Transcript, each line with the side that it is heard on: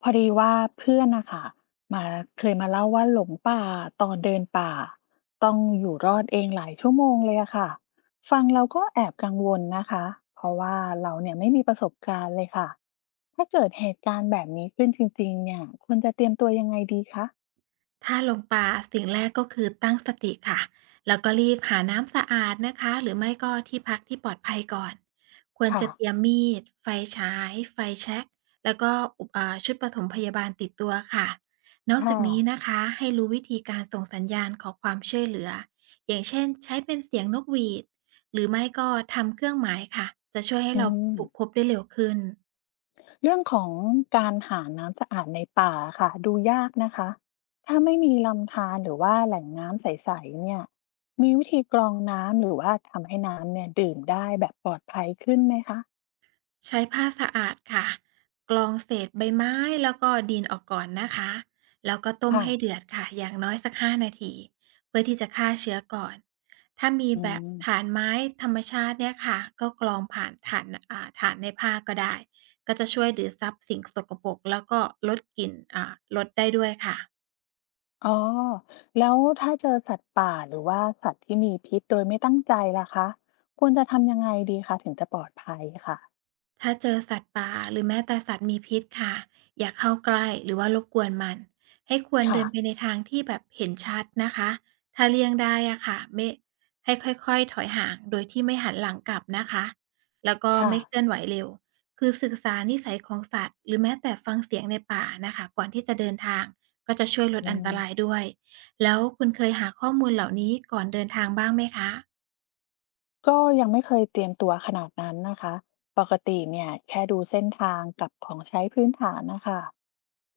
left: พอดีว่าเพื่อนนะคะมาเคยมาเล่าว่าหลงป่าตอนเดินป่าต้องอยู่รอดเองหลายชั่วโมงเลยอะค่ะฟังเราก็แอบกังวลนะคะเพราะว่าเราเนี่ยไม่มีประสบการณ์เลยค่ะถ้าเกิดเหตุการณ์แบบนี้ขึ้นจริงๆเนี่ยควรจะเตรียมตัวยังไงดีคะ
right: ถ้าลงปลาสิ่งแรกก็คือตั้งสติค่ะแล้วก็รีบหาน้ำสะอาดนะคะหรือไม่ก็ที่พักที่ปลอดภัยก่อนควร
left: ค่ะ
right: จะเตรียมมีดไฟฉายไฟแช็กแล้วก็อุปอ่าชุดปฐมพยาบาลติดตัวค่ะนอกจา
left: ค่ะ
right: กนี้นะคะให้รู้วิธีการส่งสัญญาณขอความช่วยเหลืออย่างเช่นใช้เป็นเสียงนกหวีดหรือไม่ก็ทำเครื่องหมายค่ะจะช่วยให้
left: อื
right: เรา
left: ม
right: ถูกพบได้เร็วขึ้น
left: เรื่องของการหาน้ำสะอาดในป่าค่ะดูยากนะคะถ้าไม่มีลำธารหรือว่าแหล่งน้ำใสๆเนี่ยมีวิธีกรองน้ำหรือว่าทำให้น้ำเนี่ยดื่มได้แบบปลอดภัยขึ้นไหมคะ
right: ใช้ผ้าสะอาดค่ะกรองเศษใบไม้แล้วก็ดินออกก่อนนะคะแล้วก็ต้ม
left: ค่ะ
right: ให้เดือดค่ะอย่างน้อยสัก5 นาทีเพื่อที่จะฆ่าเชื้อก่อนถ้ามี
left: อื
right: แบบ
left: ม
right: ฐานไม้ธรรมชาติเนี่ยค่ะก็กรองผ่านฐานฐานในผ้าก็ได้ก็จะช่วยดูดซับสิ่งสกปรกแล้วก็ลดกลิ่นลดได้ด้วยค่ะ
left: อ๋อแล้วถ้าเจอสัตว์ป่าหรือว่าสัตว์ที่มีพิษโดยไม่ตั้งใจล่ะคะควรจะทำยังไงดีคะถึงจะปลอดภัยค่ะ
right: ถ้าเจอสัตว์ป่าหรือแม้แต่สัตว์มีพิษค่ะอย่าเข้าใกล้หรือว่ารบกวนมันให้ควรเดิ
left: ค่ะ
right: นไปในทางที่แบบเห็นชัดนะคะถ้าเลี่ยงได้อะค่ะไม่ให้ค่อยๆถอยห่างโดยที่ไม่หันหลังกลับนะคะแล้วก็
left: ค่ะ
right: ไม่เคลื่อนไหวเร็วคือศึกษานิสัยของสัตว์หรือแม้แต่ฟังเสียงในป่านะคะก่อนที่จะเดินทางก็จะช่วยลด
left: อื
right: อันต
left: ม
right: รายด้วยแล้วคุณเคยหาข้อมูลเหล่านี้ก่อนเดินทางบ้างไหมคะ
left: ก็ยังไม่เคยเตรียมตัวขนาดนั้นนะคะ ปกติเนี่ยแค่ดูเส้นทางกับของใช้พื้นฐานนะคะ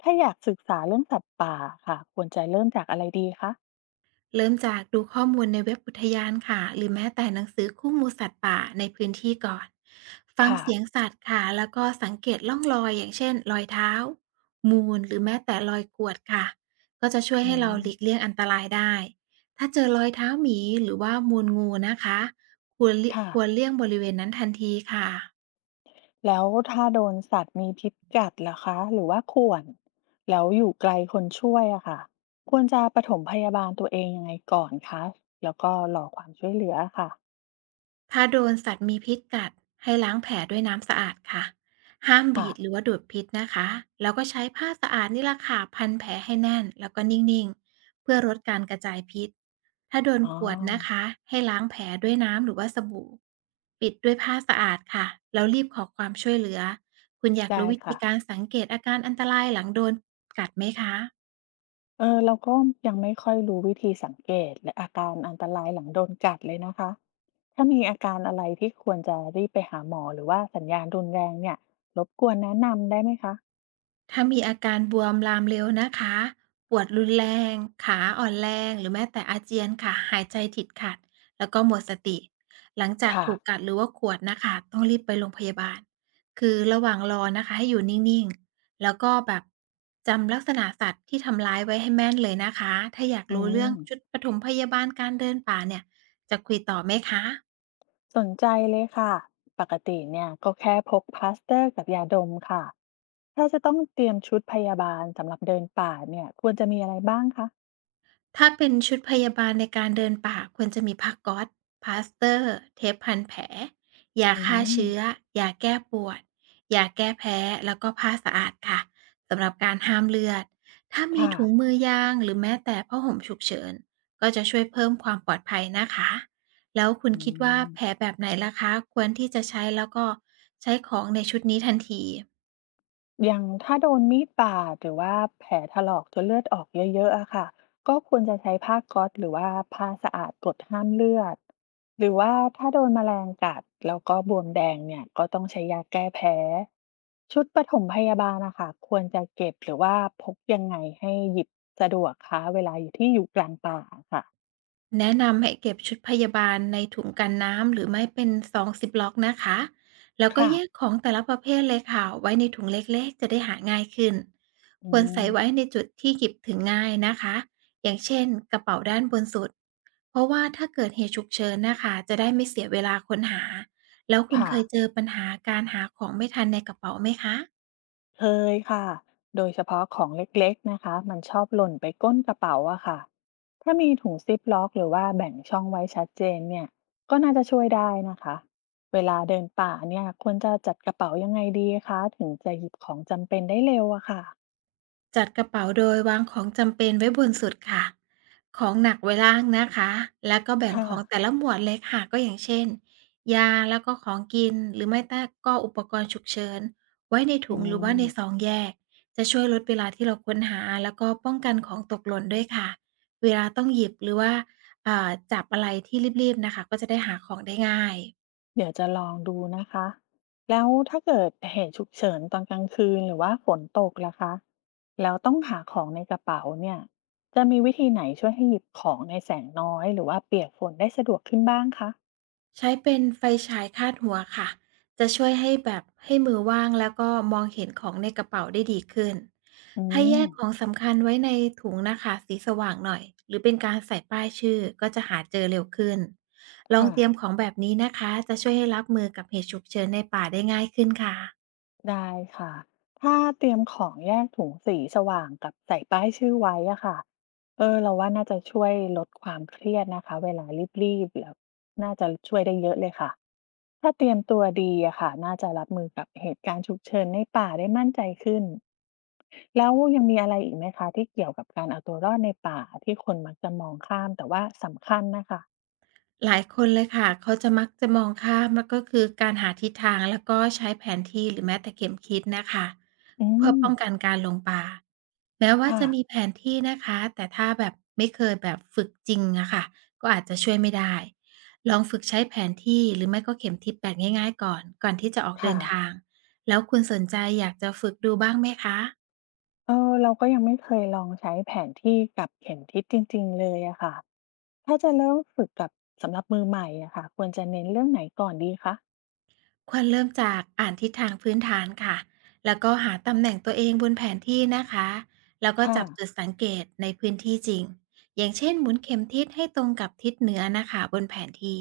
left: ถ้าอยากศึกษาเรื่องสัตว์ป่าค่ะควรจะเริ่มจากอะไรดีคะ
right: เริ่มจากดูข้อมูลในเว็บอุทยานค่ะหรือแม้แต่หนังสือคู่มือสัตว์ป่าในพื้นที่ก่อนฟัง
left: ค่ะ
right: เสียงสัตว์ค่ะแล้วก็สังเกตล่องรอยอย่างเช่นรอยเท้ามูลหรือแม้แต่รอยกรวดค่ะก็จะช่วย
left: อื
right: ให้เราหลีก
left: ม
right: เลี่ยงอันตรายได้ถ้าเจอรอยเท้าหมีหรือว่ามูลงูนะคะ
left: ค่ะ
right: ควรเลี่ยงบริเวณนั้นทันทีค่ะ
left: แล้วถ้าโดนสัตว์มีพิษกัดล่ะคะหรือว่าข่วนแล้วอยู่ไกลคนช่วยอะค่ะควรจะปฐมพยาบาลตัวเองยังไงก่อนคะแล้วก็รอความช่วยเหลือค่ะ
right: ถ้าโดนสัตว์มีพิษกัดให้ล้างแผลด้วยน้ำสะอาดค่ะห้ามบี
left: ค่ะ
right: ดหรือว่าดูดพิษนะคะแล้วก็ใช้ผ้าสะอาดนี่ละค่ะพันแผลให้แน่นแล้วก็นิ่งๆเพื่อลดการกระจายพิษถ้าโดน
left: อ๋อ
right: ขวดนะคะให้ล้างแผลด้วยน้ำหรือว่าสบู่ปิดด้วยผ้าสะอาดค่ะแล้วรีบขอความช่วยเหลือคุณอยาก
left: ได้
right: รู้วิธี
left: ค่ะ
right: การสังเกตอาการอันตรายหลังโดนกัดไหมคะ
left: เออเราก็ยังไม่ค่อยรู้วิธีสังเกตและอาการอันตรายหลังโดนกัดเลยนะคะถ้ามีอาการอะไรที่ควรจะรีบไปหาหมอหรือว่าสัญญาณรุนแรงเนี่ยรบกวนแนะนำได้ไหมคะ
right: ถ้ามีอาการบวมลามเร็วนะคะปวดรุนแรงขาอ่อนแรงหรือแม้แต่อาเจียนค่ะหายใจติดขัดแล้วก็หมดสติหลังจาก
left: ค่ะ
right: ถูกกัดหรือว่าข่วนนะคะต้องรีบไปโรงพยาบาลคือระหว่างรอนะคะให้อยู่นิ่งๆแล้วก็แบบจำลักษณะสัตว์ที่ทำร้ายไว้ให้แม่นเลยนะคะถ้าอยาก
left: อื
right: รู้เรื่อ
left: ม
right: งชุดปฐมพยาบาลการเดินป่าเนี่ยจะคุยต่อไหมคะ
left: สนใจเลยค่ะปกติเนี่ยก็แค่พกพลาสเตอร์กับยาดมค่ะถ้าจะต้องเตรียมชุดพยาบาลสำหรับเดินป่าเนี่ยควรจะมีอะไรบ้างคะ
right: ถ้าเป็นชุดพยาบาลในการเดินป่าควรจะมีผ้าก๊อซพลาสเตอร์เทปพันแผลยา
left: อื
right: ฆ่าเชื้อ
left: ม
right: ยาแก้ปวดยาแก้แพ้แล้วก็ผ้าสะอาดค่ะสำหรับการห้ามเลือดถ้ามี
left: ค่ะ
right: ถุงมือยางหรือแม้แต่ผ้าห่มฉุกเฉินก็จะช่วยเพิ่มความปลอดภัยนะคะแล้วคุณ
left: อื
right: คิดว่า
left: ม
right: แผลแบบไหนล่ะคะควรที่จะใช้แล้วก็ใช้ของในชุดนี้ทันที
left: อย่างถ้าโดนมีดบาดหรือว่าแผลถลอกจนเลือดออกเยอะๆอะค่ะก็ควรจะใช้ผ้าก๊อซหรือว่าผ้าสะอาดกดห้ามเลือดหรือว่าถ้าโดนแมลงกัดแล้วก็บวมแดงเนี่ยก็ต้องใช้ยาแก้แพ้ชุดปฐมพยาบาลนะคะควรจะเก็บหรือว่าพกยังไงให้หยิบสะดวกคะเวลาอยู่ที่อยู่กลางป่าค่ะ
right: แนะนำให้เก็บชุดพยาบาลในถุงกันน้ำหรือไม่เป็นซองซิปล็อกนะคะแล้วก็
left: ค่ะ
right: แยกของแต่ละประเภทเลยค่ะไว้ในถุงเล็กๆจะได้หาง่ายขึ้นค
left: อื
right: วร
left: ม
right: ใส่ไว้ในจุดที่หยิบถึงง่ายนะคะอย่างเช่นกระสุดเพราะว่าถ้าเกิดเหตุฉุกเฉินนะคะจะได้ไม่เสียเวลาค้นหาแล้วคุณ
left: ค่ะ
right: เคยเจอปัญหาการหาของไม่ทันในกระเป๋าไหมคะ
left: เคยค่ะ โดยเฉพาะของเล็กๆนะคะ มันชอบหล่นไปก้นกระเป๋าอะค่ะ ถ้ามีถุงซิปล็อกหรือว่าแบ่งช่องไว้ชัดเจนเนี่ย ก็น่าจะช่วยได้นะคะ เวลาเดินป่าเนี่ยควรจะจัดกระเป๋ายังไงดีคะถึงจะหยิบของจำเป็นได้เร็วอะค่ะ
right: จัดกระเป๋าโดยวางของจำเป็นไว้บนสุดค่ะ ของหนักไว้ล่างนะคะแล้วก็แบ่ง
left: ค่ะ
right: ของแต่ละหมวดเลยค่ะ ก็อย่างเช่นยาแล้วก็ของกินหรือไม่แต่ก็อุปกรณ์ฉุกเฉินไว้ในถุ
left: อื
right: งหรือว่าในซอ
left: ม
right: งแยก จะช่วยลดเวลาที่เราค้นหาแล้วก็ป้องกันของตกหล่นด้วยค่ะ เวลาต้องหยิบหรือว่าจับอะไรที่รีบๆน่ะค่ะก็จะได้หาของได้ง่าย
left: เดี๋ยวจะลองดูนะคะแล้วถ้าเกิดเหตุฉุกเฉินตอนกลางคืนหรือว่าฝนตกล่ะคะแล้วต้องหาของในกระเป๋าเนี่ยจะมีวิธีไหนช่วยให้หยิบของในแสงน้อยหรือว่าเปียกฝนได้สะดวกขึ้นบ้างคะ
right: ใช้เป็นไฟฉายคาดหัวค่ะ จะช่วยให้แบบให้มือว่างแล้วก็มองเห็นของในกระเป๋าได้ดีขึ้น
left: อื
right: ถ้าแย
left: ม
right: กของสำคัญไว้ในถุงนะคะสีสว่างหน่อยหรือเป็นการใส่ป้ายชื่อก็จะหาเจอเร็วขึ้น ลอง
left: ค่ะ
right: เตรียมของแบบนี้นะคะจะช่วยให้รับมือกับเหตุฉุกเฉินในป่าได้ง่ายขึ้นค่ะ
left: ได้ค่ะถ้าเตรียมของแยกถุงสีสว่างกับใส่ป้ายชื่อไว้อะค่ะเออเราว่าน่าจะช่วยลดความเครียดนะคะเวลารีบๆแล้วน่าจะช่วยได้เยอะเลยค่ะ ถ้าเตรียมตัวดีอะค่ะน่าจะรับมือกับเหตุการณ์ฉุกเฉินในป่าได้มั่นใจขึ้นแล้วยังมีอะไรอีกไหมคะที่เกี่ยวกับการเอาตัวรอดในป่าที่คนมักจะมองข้ามแต่ว่าสำคัญนะคะ
right: หลายคนเลยค่ะเขาจะมักจะมองข้ามแล้วก็คือการหาทิศทางแล้วก็ใช้แผนที่หรือแม้แต่เข็มทิศนะคะ
left: อื
right: เพื่อ
left: ม
right: ป้องกันการหลงป่าแม้ว่า
left: ค่ะ
right: จะมีแผนที่นะคะแต่ถ้าแบบไม่เคยแบบฝึกจริงอะค่ะก็อาจจะช่วยไม่ได้ลองฝึกใช้แผนที่หรือไม่ก็เข็มทิศแบบง่ายๆก่อนที่จะออกเดิ
left: ค่ะ
right: นทางแล้วคุณสนใจอยากจะฝึกดูบ้างไหมคะ
left: เออเราก็ยังไม่เคยลองใช้แผนที่กับเข็มทิศจริงๆเลยอะค่ะถ้าจะเริ่มฝึกกับสำหรับมือใหม่อะค่ะควรจะเน้นเรื่องไหนก่อนดีคะ
right: ควรเริ่มจากอ่านทิศทางพื้นฐานค่ะแล้วก็หาตำแหน่งตัวเองบนแผนที่นะคะแล้วก็
left: ค่ะ
right: จับจุดสังเกตในพื้นที่จริง อย่างเช่นหมุนเข็มทิศให้ตรงกับทิศเหนือนะคะบนแผนที่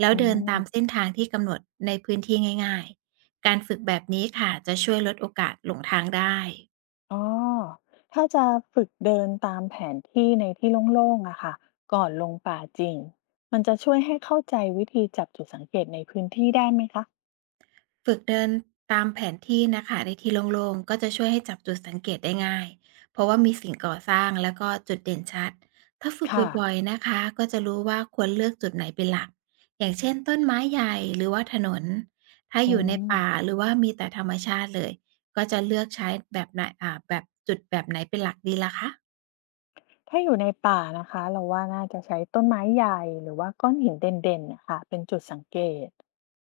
right: แล้ว
left: อื
right: เดินตามเส้
left: ม
right: นทางที่กำหนดในพื้นที่ง่ายๆการฝึกแบบนี้ค่ะจะช่วยลดโอกาสหลงทางได้
left: อ๋อถ้าจะฝึกเดินตามแผนที่ในที่โล่งๆอะค่ะก่อนลงป่าจริงมันจะช่วยให้เข้าใจวิธีจับจุดสังเกตในพื้นที่ได้ไหมคะ
right: ฝึกเดินตามแผนที่นะคะในที่โล่งๆก็จะช่วยให้จับจุดสังเกตได้ง่ายเพราะว่ามีสิ่งก่อสร้างแล้วก็จุดเด่นชัดถ้าฝึก
left: ค่ะ
right: บ่อยๆนะคะก็จะรู้ว่าควรเลือกจุดไหนเป็นหลักอย่างเช่นต้นไม้ใหญ่หรือว่าถนนถ้า
left: อื
right: อยู่ใน
left: ม
right: ป่าหรือว่ามีแต่ธรรมชาติเลยก็จะเลือกใช้แบบไหนแบบจุดแบบไหนเป็นหลักดีล่ะคะ
left: ถ้าอยู่ในป่านะคะเราว่าน่าจะใช้ต้นไม้ใหญ่หรือว่าก้อนหินเด่นๆนะคะเป็นจุดสังเกต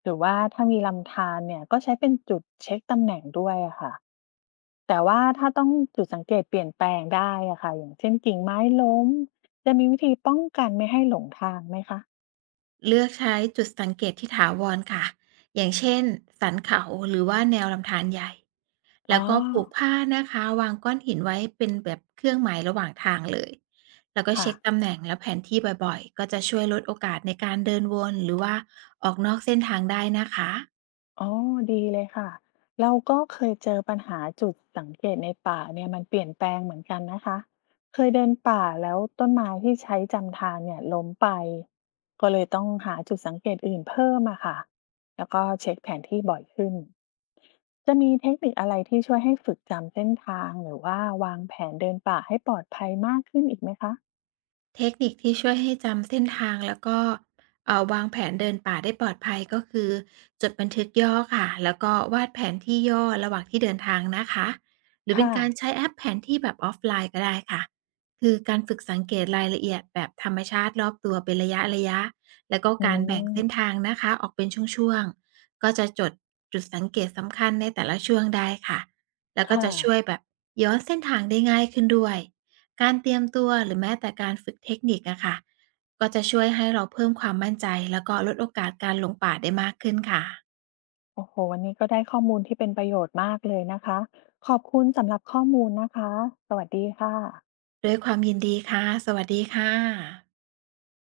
left: หรือว่าถ้ามีลำธารเนี่ยก็ใช้เป็นจุดเช็คตำแหน่งด้วยอะค่ะแต่ว่าถ้าต้องจุดสังเกตเปลี่ยนแปลงได้อะค่ะอย่างเช่นกิ่งไม้ล้ม จะมีวิธีป้องกันไม่ให้หลงทางไหมคะ
right: เลือกใช้จุดสังเกตที่ถาวรค่ะอย่างเช่นสันเขาหรือว่าแนวลำธารใหญ่
left: อ๋
right: แล้
left: อ
right: วก็ผูกผ้านะคะวางก้อนหินไว้เป็นแบบเครื่องหมายระหว่างทางเลยแล้วก็
left: ค่ะ
right: เช็คตำแหน่งและแผนที่บ่อยๆก็จะช่วยลดโอกาสในการเดินวนหรือว่าออกนอกเส้นทางได้นะคะ
left: อ๋อ ดีเลยค่ะ เราก็เคยเจอปัญหาจุดสังเกตในป่าเนี่ยมันเปลี่ยนแปลงเหมือนกันนะคะเคยเดินป่าแล้วต้นไม้ที่ใช้จำทางเนี่ยล้มไป ก็เลยต้องหาจุดสังเกตอื่นเพิ่มอะค่ะแล้วก็เช็คแผนที่บ่อยขึ้น จะมีเทคนิคอะไรที่ช่วยให้ฝึกจำเส้นทางหรือว่าวางแผนเดินป่าให้ปลอดภัยมากขึ้นอีกไหมคะ
right: เทคนิคที่ช่วยให้จำเส้นทางแล้วก็วางแผนเดินป่าได้ปลอดภัยก็คือจดบันทึกย่อค่ะแล้วก็วาดแผนที่ย่อระหว่างที่เดินทางนะคะหรือเป็น
left: ค่ะ
right: การใช้แอปแผนที่แบบออฟไลน์ก็ได้ค่ะคือการฝึกสังเกตรายละเอียดแบบธรรมชาติรอบตัวเป็นระยะระยะแล้วก็
left: อื
right: การแบ่งเส้น
left: ม
right: ทางนะคะออกเป็นช่วงๆก็จะจดจุดสังเกตสำคัญในแต่ละช่วงได้ค่ะแล้วก็
left: ค่ะ
right: จะช่วยแบบย้อนเส้นทางได้ง่ายขึ้นด้วย การเตรียมตัวหรือแม้แต่การฝึกเทคนิคอะค่ะก็จะช่วยให้เราเพิ่มความมั่นใจแล้วก็ลดโอกาสการหลงป่าได้มากขึ้นค่ะ
left: โอ้โหวันนี้ก็ได้ข้อมูลที่เป็นประโยชน์มากเลยนะคะขอบคุณสำหรับข้อมูลนะคะสวัสดีค่ะ
right: ด้วยความยินดีค่ะสวัสดีค่ะ